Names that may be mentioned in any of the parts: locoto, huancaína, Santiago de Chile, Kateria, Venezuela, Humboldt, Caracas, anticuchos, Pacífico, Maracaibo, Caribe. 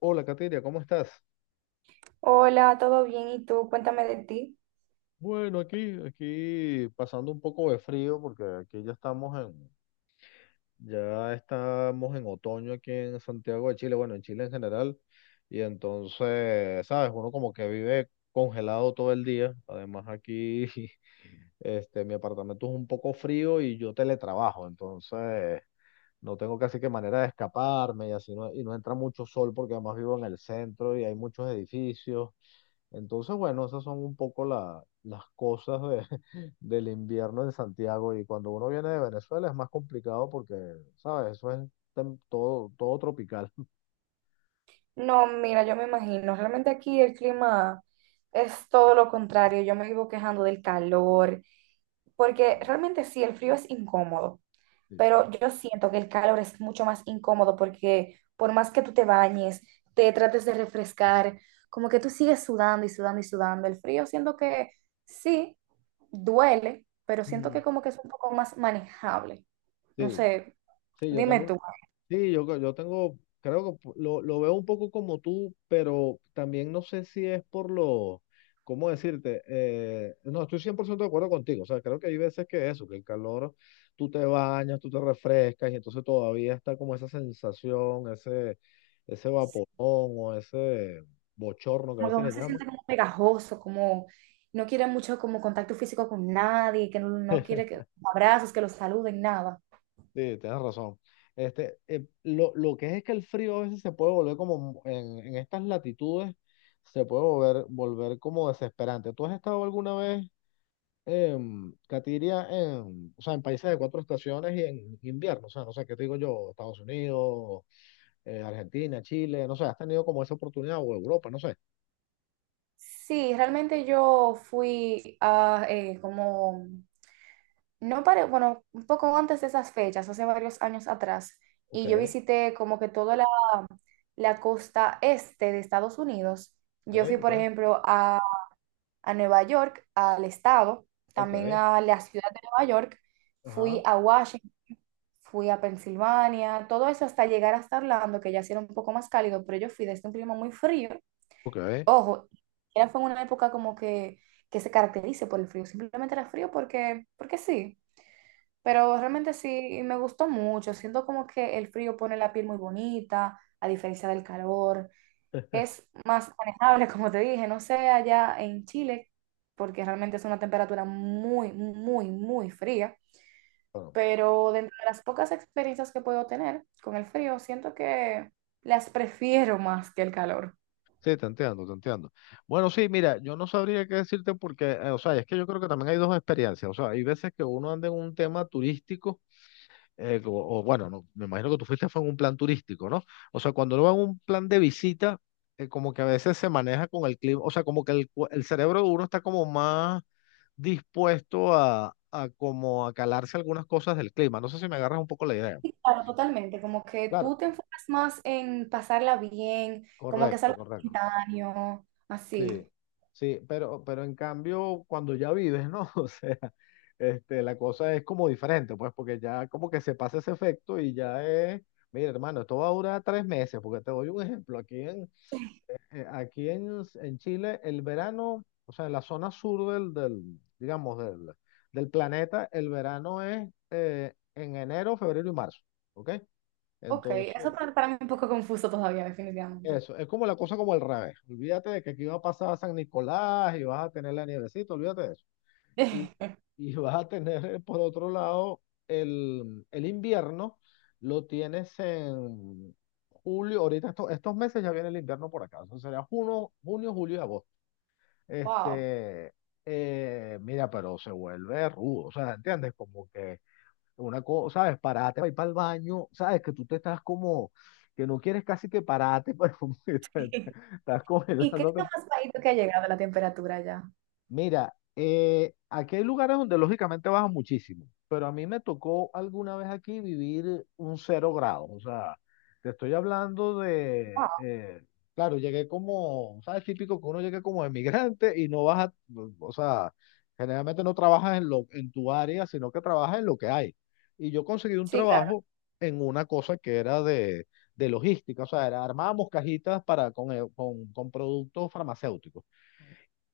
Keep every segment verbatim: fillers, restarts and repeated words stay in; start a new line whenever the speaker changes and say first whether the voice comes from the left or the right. left: Hola, Kateria, ¿cómo estás?
right: Hola, ¿todo bien? ¿Y tú? Cuéntame de ti.
left: Bueno, aquí, aquí pasando un poco de frío porque aquí ya estamos en, ya estamos en otoño aquí en Santiago de Chile, bueno, en Chile en general, y entonces, sabes, uno como que vive congelado todo el día. Además aquí, este, mi apartamento es un poco frío y yo teletrabajo, entonces no tengo casi que manera de escaparme y así no, y no entra mucho sol porque además vivo en el centro y hay muchos edificios. Entonces, bueno, esas son un poco la- las cosas de- del invierno en Santiago y cuando uno viene de Venezuela es más complicado porque, ¿sabes? Eso es tem- todo, todo tropical.
right: No, mira, yo me imagino, realmente aquí el clima es todo lo contrario. Yo me vivo quejando del calor, porque
left: Sí.
right: realmente sí, el frío es incómodo, pero yo siento que el calor es mucho más incómodo porque por más que tú te bañes, te trates de refrescar, como que tú sigues sudando y sudando y sudando. El frío siento que sí, duele, pero siento
left: Mm.
right: que como que es un poco más manejable. No
left: Sí,
right: sé,
left: sí, yo
right: dime
left: tengo.
right: tú.
left: Sí, yo, creo- yo tengo, creo que lo, lo veo un poco como tú, pero también no sé si es por lo, ¿cómo decirte? Eh, no, estoy cien por ciento de acuerdo contigo, o sea, creo que hay veces que eso, que el calor, tú te bañas, tú te refrescas y entonces todavía está como esa sensación, ese, ese vaporón o ese bochorno que a
right: Como que
left: veces
right: uno
left: le
right: se
left: llaman.
right: siente como pegajoso, como no quiere mucho como contacto físico con nadie, que no, no quiere que abrazos, que los saluden, nada.
left: Sí, tienes razón. Este, eh, lo, lo que es que el frío a veces se puede volver como en, en estas latitudes, se puede volver, volver como desesperante. ¿Tú has estado alguna vez, en Katiria, en, o sea, en países de cuatro estaciones y en invierno? O sea, no sé, ¿qué te digo yo? Estados Unidos, eh, Argentina, Chile, no sé, ¿has tenido como esa oportunidad o Europa, no sé?
right: Sí, realmente yo fui a eh, como, no para, bueno, un poco antes de esas fechas, hace varios años atrás,
left: Ok,
right: y yo visité como que toda la, la costa este de Estados Unidos. Yo fui,
left: ok,
right: por
left: ok,
right: ejemplo, a, a Nueva York, al estado, también
left: ok,
right: a la ciudad de Nueva York, fui
left: ajá,
right: a Washington, fui a Pensilvania, todo eso hasta llegar hasta Orlando, que ya sí era un poco más cálido, pero yo fui desde un clima muy frío.
left: ok.
right: Ojo, era fue una época como que, que se caracterice por el frío, simplemente era frío porque, porque sí, pero realmente sí me gustó mucho, siento como que el frío pone la piel muy bonita, a diferencia del calor, es más manejable, como te dije, no sé allá en Chile, porque realmente es una temperatura muy, muy, muy fría,
left: Bueno.
right: pero dentro de las pocas experiencias que puedo tener con el frío, siento que las prefiero más que el calor.
left: Sí, te entiendo, te entiendo. Bueno, sí, mira, yo no sabría qué decirte porque, eh, o sea, es que yo creo que también hay dos experiencias. O sea, hay veces que uno anda en un tema turístico, eh, o, o bueno, no, me imagino que tú fuiste fue en un plan turístico, ¿no? O sea, cuando uno va en un plan de visita, eh, como que a veces se maneja con el clima, o sea, como que el, cu- el cerebro de uno está como más dispuesto a, a, como a calarse algunas cosas del clima. No sé si me agarras un poco la idea.
right: Sí, claro, totalmente, como que
left: Claro,
right: tú te enfocas más en pasarla bien, como que es
left: correcto,
right: algo
left: correcto.
right: instantáneo, así.
left: Sí, sí, pero, pero en cambio, cuando ya vives, ¿no? O sea, este, la cosa es como diferente, pues, porque ya como que se pasa ese efecto y ya es, mira, hermano, esto va a durar tres meses, porque te doy un ejemplo, aquí en, eh, aquí en, en Chile, el verano, o sea, en la zona sur del, del, digamos, del, del planeta, el verano es eh, en enero, febrero y marzo, ¿ok?
right: Ok, eso
left: Entonces,
right: para, para mí es un poco confuso todavía, definitivamente.
left: eso, es como la cosa como el revés. Olvídate de que aquí va a pasar San Nicolás y vas a tener la nievecita, olvídate de eso. Y, y vas a tener, eh, por otro lado, el, el invierno, lo tienes en julio, ahorita esto- estos meses ya viene el invierno por acá, eso sería junio, junio, julio y agosto.
right: Wow.
left: Este, eh, mira, pero se vuelve rudo, o sea, ¿entiendes? Como que una cosa, ¿sabes? Parate para ir para el baño, ¿sabes? Que tú te estás como, que no quieres casi que parate, pero estás
right: ¿Y qué es lo
left: congelándote.
right: más bajito que ha llegado la temperatura ya?
left: Mira, eh, aquí hay lugares donde lógicamente baja muchísimo, pero a mí me tocó alguna vez aquí vivir un cero grado. O sea, te estoy hablando de,
right: Wow.
left: eh, claro, llegué como, ¿sabes? Típico que uno llegue como emigrante y no baja, o sea, generalmente no trabajas en lo, en tu área, sino que trabajas en lo que hay. Y yo conseguí un
right: Sí, claro.
left: trabajo en una cosa que era de, de logística, o sea, era- armábamos cajitas para, con, eh, con con productos farmacéuticos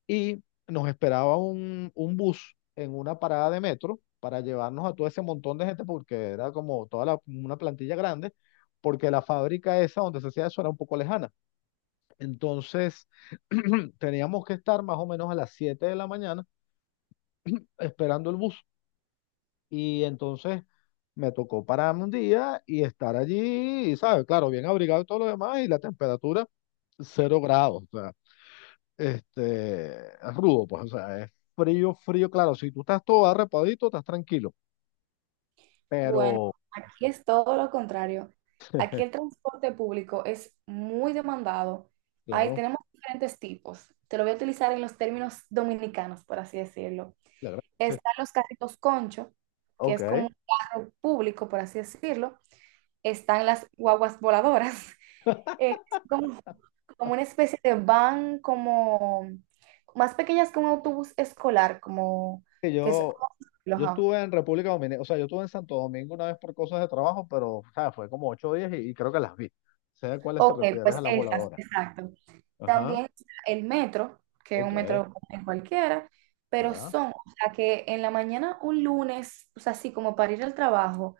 left: y nos esperaba un, un bus en una parada de metro para llevarnos a todo ese montón de gente porque era como toda la- una plantilla grande, porque la fábrica esa donde se hacía eso era un poco lejana. Entonces teníamos que estar más o menos a las siete de la mañana esperando el bus y entonces me tocó pararme un día y estar allí, y, ¿sabes? Claro, bien abrigado y todo lo demás y la temperatura cero grados. Este, es rudo, pues, o sea, es frío, frío, claro, si tú estás todo arrepadito, estás tranquilo,
right: Bueno,
left: pero,
right: aquí es todo lo contrario. Aquí el transporte público es muy demandado. Ahí
left: claro,
right: tenemos diferentes tipos. Te lo voy a utilizar en los términos dominicanos, por así decirlo.
left: la gran- sí.
right: Están los carritos concho, que es como
left: Ok.
right: un carro público, por así decirlo. Están las guaguas voladoras, eh, que son como, como una especie de van, como más pequeñas que un autobús escolar, como
left: Que
right: que es,
left: Yo, yo estuve en República Dominicana, o sea, yo estuve en Santo Domingo una vez por cosas de trabajo, pero, o sea, fue como ocho días y, y creo que las vi. Sé a cuáles te
right: ok,
left: refieres,
right: pues
left: a las
right: esas,
left: voladoras.
right: exacto.
left: Ajá,
right: También está el metro, que es
left: ok,
right: un metro en cualquiera, pero
left: ya,
right: son, o sea, que en la mañana un lunes, o sea, así como para ir al trabajo,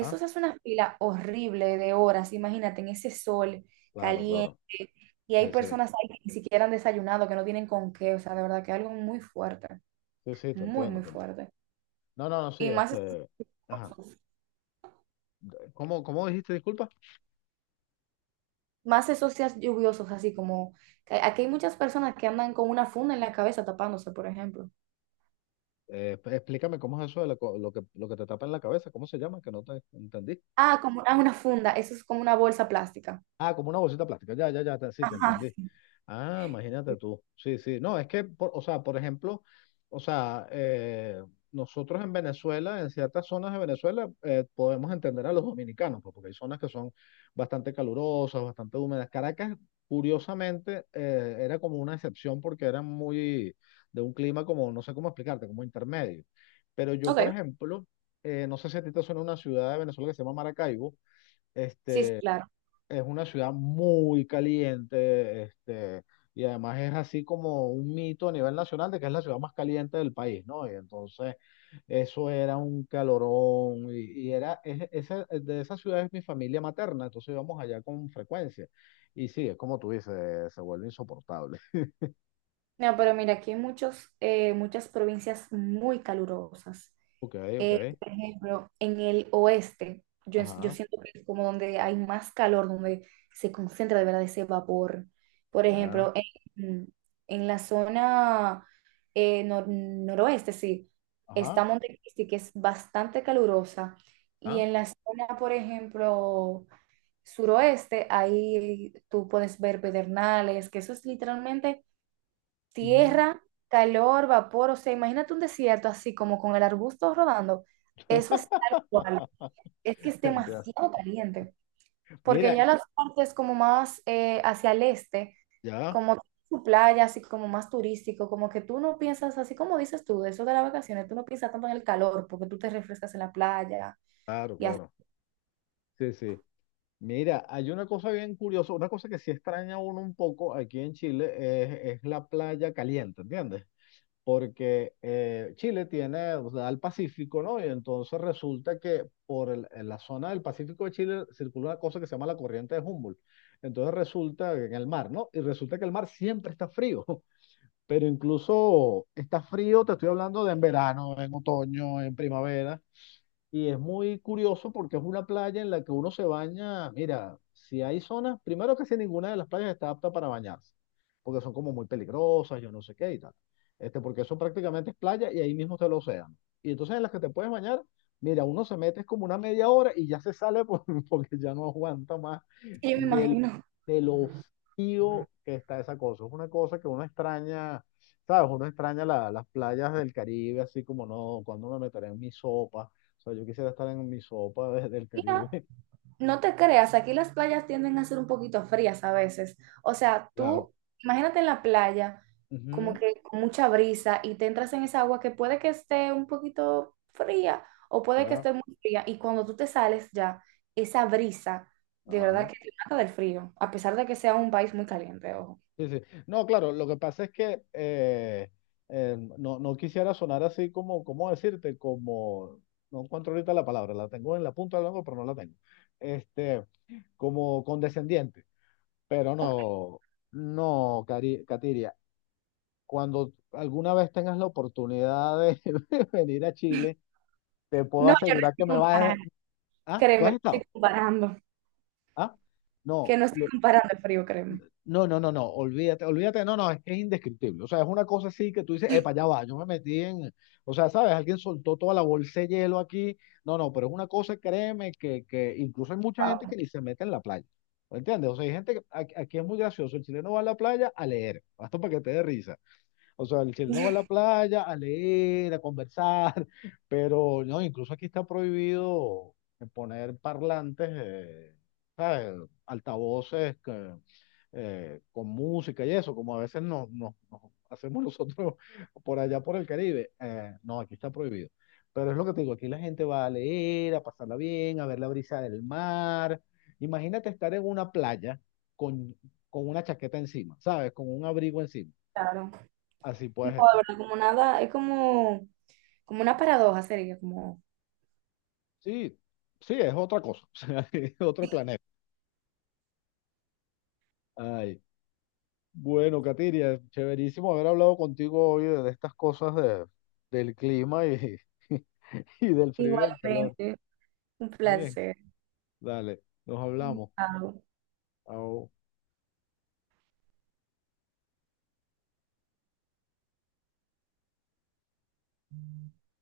left: ah,
right: se hace una fila horrible de horas, imagínate, en ese sol
left: claro,
right: caliente,
left: claro,
right: y hay
left: sí, sí,
right: personas ahí que ni siquiera han desayunado, que no tienen con qué, o sea, de verdad que es algo muy fuerte,
left: sí, sí, te
right: muy,
left: entiendo,
right: muy
left: te entiendo.
right: fuerte.
left: No, no, no, sí,
right: Y más,
left: este. Ajá.
right: esos-
left: ¿Cómo, cómo dijiste, disculpa?
right: más esos días lluviosos, así como, que aquí hay muchas personas que andan con una funda en la cabeza tapándose, por ejemplo.
left: Eh, explícame cómo es eso de la co- lo que, lo que te tapa en la cabeza, ¿cómo se llama? Que no te entendí.
right: Ah, como ah, una funda, eso es como una bolsa plástica.
left: Ah, como una bolsita plástica. Ya, ya, ya, te- sí, te
right: Ajá.
left: entendí. Ah, imagínate tú. Sí, sí. No, es que, por- o sea, por ejemplo, o sea, eh, nosotros en Venezuela, en ciertas zonas de Venezuela, eh, podemos entender a los dominicanos, pues, porque hay zonas que son bastante calurosas, bastante húmedas. Caracas, curiosamente, eh, era como una excepción porque era muy de un clima como, no sé cómo explicarte, como intermedio. Pero yo,
right: Ok,
left: por ejemplo, eh, no sé si a ti te suena una ciudad de Venezuela que se llama Maracaibo.
right: sí, sí, claro.
left: Es una ciudad muy caliente, este, y además es así como un mito a nivel nacional de que es la ciudad más caliente del país, ¿no? Y entonces eso era un calorón, y, y era, es- esa- de esa ciudad es mi familia materna, entonces íbamos allá con frecuencia. Y sí, es como tú dices, se vuelve insoportable.
right: No, pero mira, aquí hay muchos, eh, muchas provincias muy calurosas.
left: Ok, ok,
right: Eh, por ejemplo, en el oeste, yo, yo
left: ajá,
right: siento que es como donde hay más calor, donde se concentra de verdad ese vapor. Por
left: ya,
right: ejemplo, en, en la zona eh, nor- noroeste, sí, está
left: ajá,
right: Montecristi, que es bastante calurosa. Y
left: ah,
right: en la zona, por ejemplo, suroeste, ahí tú puedes ver pedernales, que eso es literalmente
left: ujú.
right: tierra, calor, vapor, o sea, imagínate un desierto así como con el arbusto rodando, eso es tal cual, es que es
left: Entiendo.
right: demasiado caliente, porque
left: Mira,
right: ya las partes como más eh, hacia el este,
left: ya,
right: como su playa, así como más turístico, como que tú no piensas, así como dices tú, de eso de las vacaciones, tú no piensas tanto en el calor, porque tú te refrescas en la playa
left: claro,
right: y así,
left: claro, sí, sí. Mira, hay una cosa bien curiosa, una cosa que sí extraña a uno un poco aquí en Chile es, es la playa caliente, ¿entiendes? Porque eh, Chile tiene, o sea, el Pacífico, ¿no? Y entonces resulta que por el- en la zona del Pacífico de Chile circula una cosa que se llama la corriente de Humboldt. Entonces resulta que en el mar, ¿no? Y resulta que el mar siempre está frío, pero incluso está frío, te estoy hablando de en verano, en otoño, en primavera. Y es muy curioso porque es una playa en la que uno se baña. Mira, si hay zonas, primero que si ninguna de las playas está apta para bañarse, porque son como muy peligrosas, yo no sé qué y tal. Este, porque eso prácticamente es playa y ahí mismo está el océano. Y entonces en las que te puedes bañar, mira, uno se mete es como una media hora y ya se sale por- porque ya no aguanta más
right: yo me
left: del,
right: imagino.
left: de lo frío que está esa cosa. Es una cosa que uno extraña, ¿sabes? Uno extraña la- las playas del Caribe, así como no, cuando me meteré en mi sopa, o sea, yo quisiera estar en mi sopa desde el Caribe.
right: Mira, no te creas, aquí las playas tienden a ser un poquito frías a veces. O sea,
left: Claro.
right: tú imagínate en la playa, como
left: Ujú,
right: que con mucha brisa y te entras en esa agua que puede que esté un poquito fría o puede que
left: ya,
right: esté muy fría. Y cuando tú te sales ya, esa brisa, de verdad
left: ajá.
right: que te mata del frío, a pesar de que sea un país muy caliente, ojo.
left: Sí, sí. No, claro, lo que pasa es que eh, eh, no, no quisiera sonar así como, ¿cómo decirte? Como, no encuentro ahorita la palabra, la tengo en la punta del la lengua, pero no la tengo. Este, como condescendiente, pero
right: Ok.
left: no, no, Cari- Katiria, cuando alguna vez tengas la oportunidad de venir a Chile, te puedo
right: No, yo no
left: asegurar que
right: estoy
left: me vas a...
right: comparando,
left: Ah, ¿tú
right: créeme, no
left: has
right: estoy
left: estado?
right: comparando,
left: Ah,
right: que
left: no.
right: no estoy
left: lo-
right: comparando el frío, créeme.
left: No, no, no, no, olvídate, olvídate, no, no, es que es indescriptible. O sea, es una cosa así que tú dices, epa, ya va, yo me metí en, o sea, ¿sabes? Alguien soltó toda la bolsa de hielo aquí. No, no, pero es una cosa, créeme, que, que incluso hay mucha gente
right: Wow.
left: que ni se mete en la playa. ¿Me ¿Entiendes? O sea, hay gente que aquí, aquí es muy gracioso. El chileno va a la playa a leer, hasta para que te dé risa. O sea, el chileno va a la playa a leer, a conversar, pero no, incluso aquí está prohibido poner parlantes, eh, ¿sabes? Altavoces que eh, con música y eso, como a veces nos, nos- nos hacemos nosotros por allá por el Caribe. Eh, no, aquí está prohibido. Pero es lo que te digo, aquí la gente va a leer, a pasarla bien, a ver la brisa del mar. Imagínate estar en una playa con, con, una chaqueta encima, ¿sabes? Con un abrigo encima.
right: Claro.
left: Así
right: No, de
left: puedes estar.
right: verdad, como nada, es como, como una paradoja sería, como
left: Sí, sí, es otra cosa, o sea, es otro planeta. Ay, bueno, Katiria, chéverísimo haber hablado contigo hoy de de estas cosas de, del clima y, y del frío y del calor.
right: igualmente, un
left: Está bien,
right: placer.
left: dale, nos hablamos.
right: Chao.
left: Au.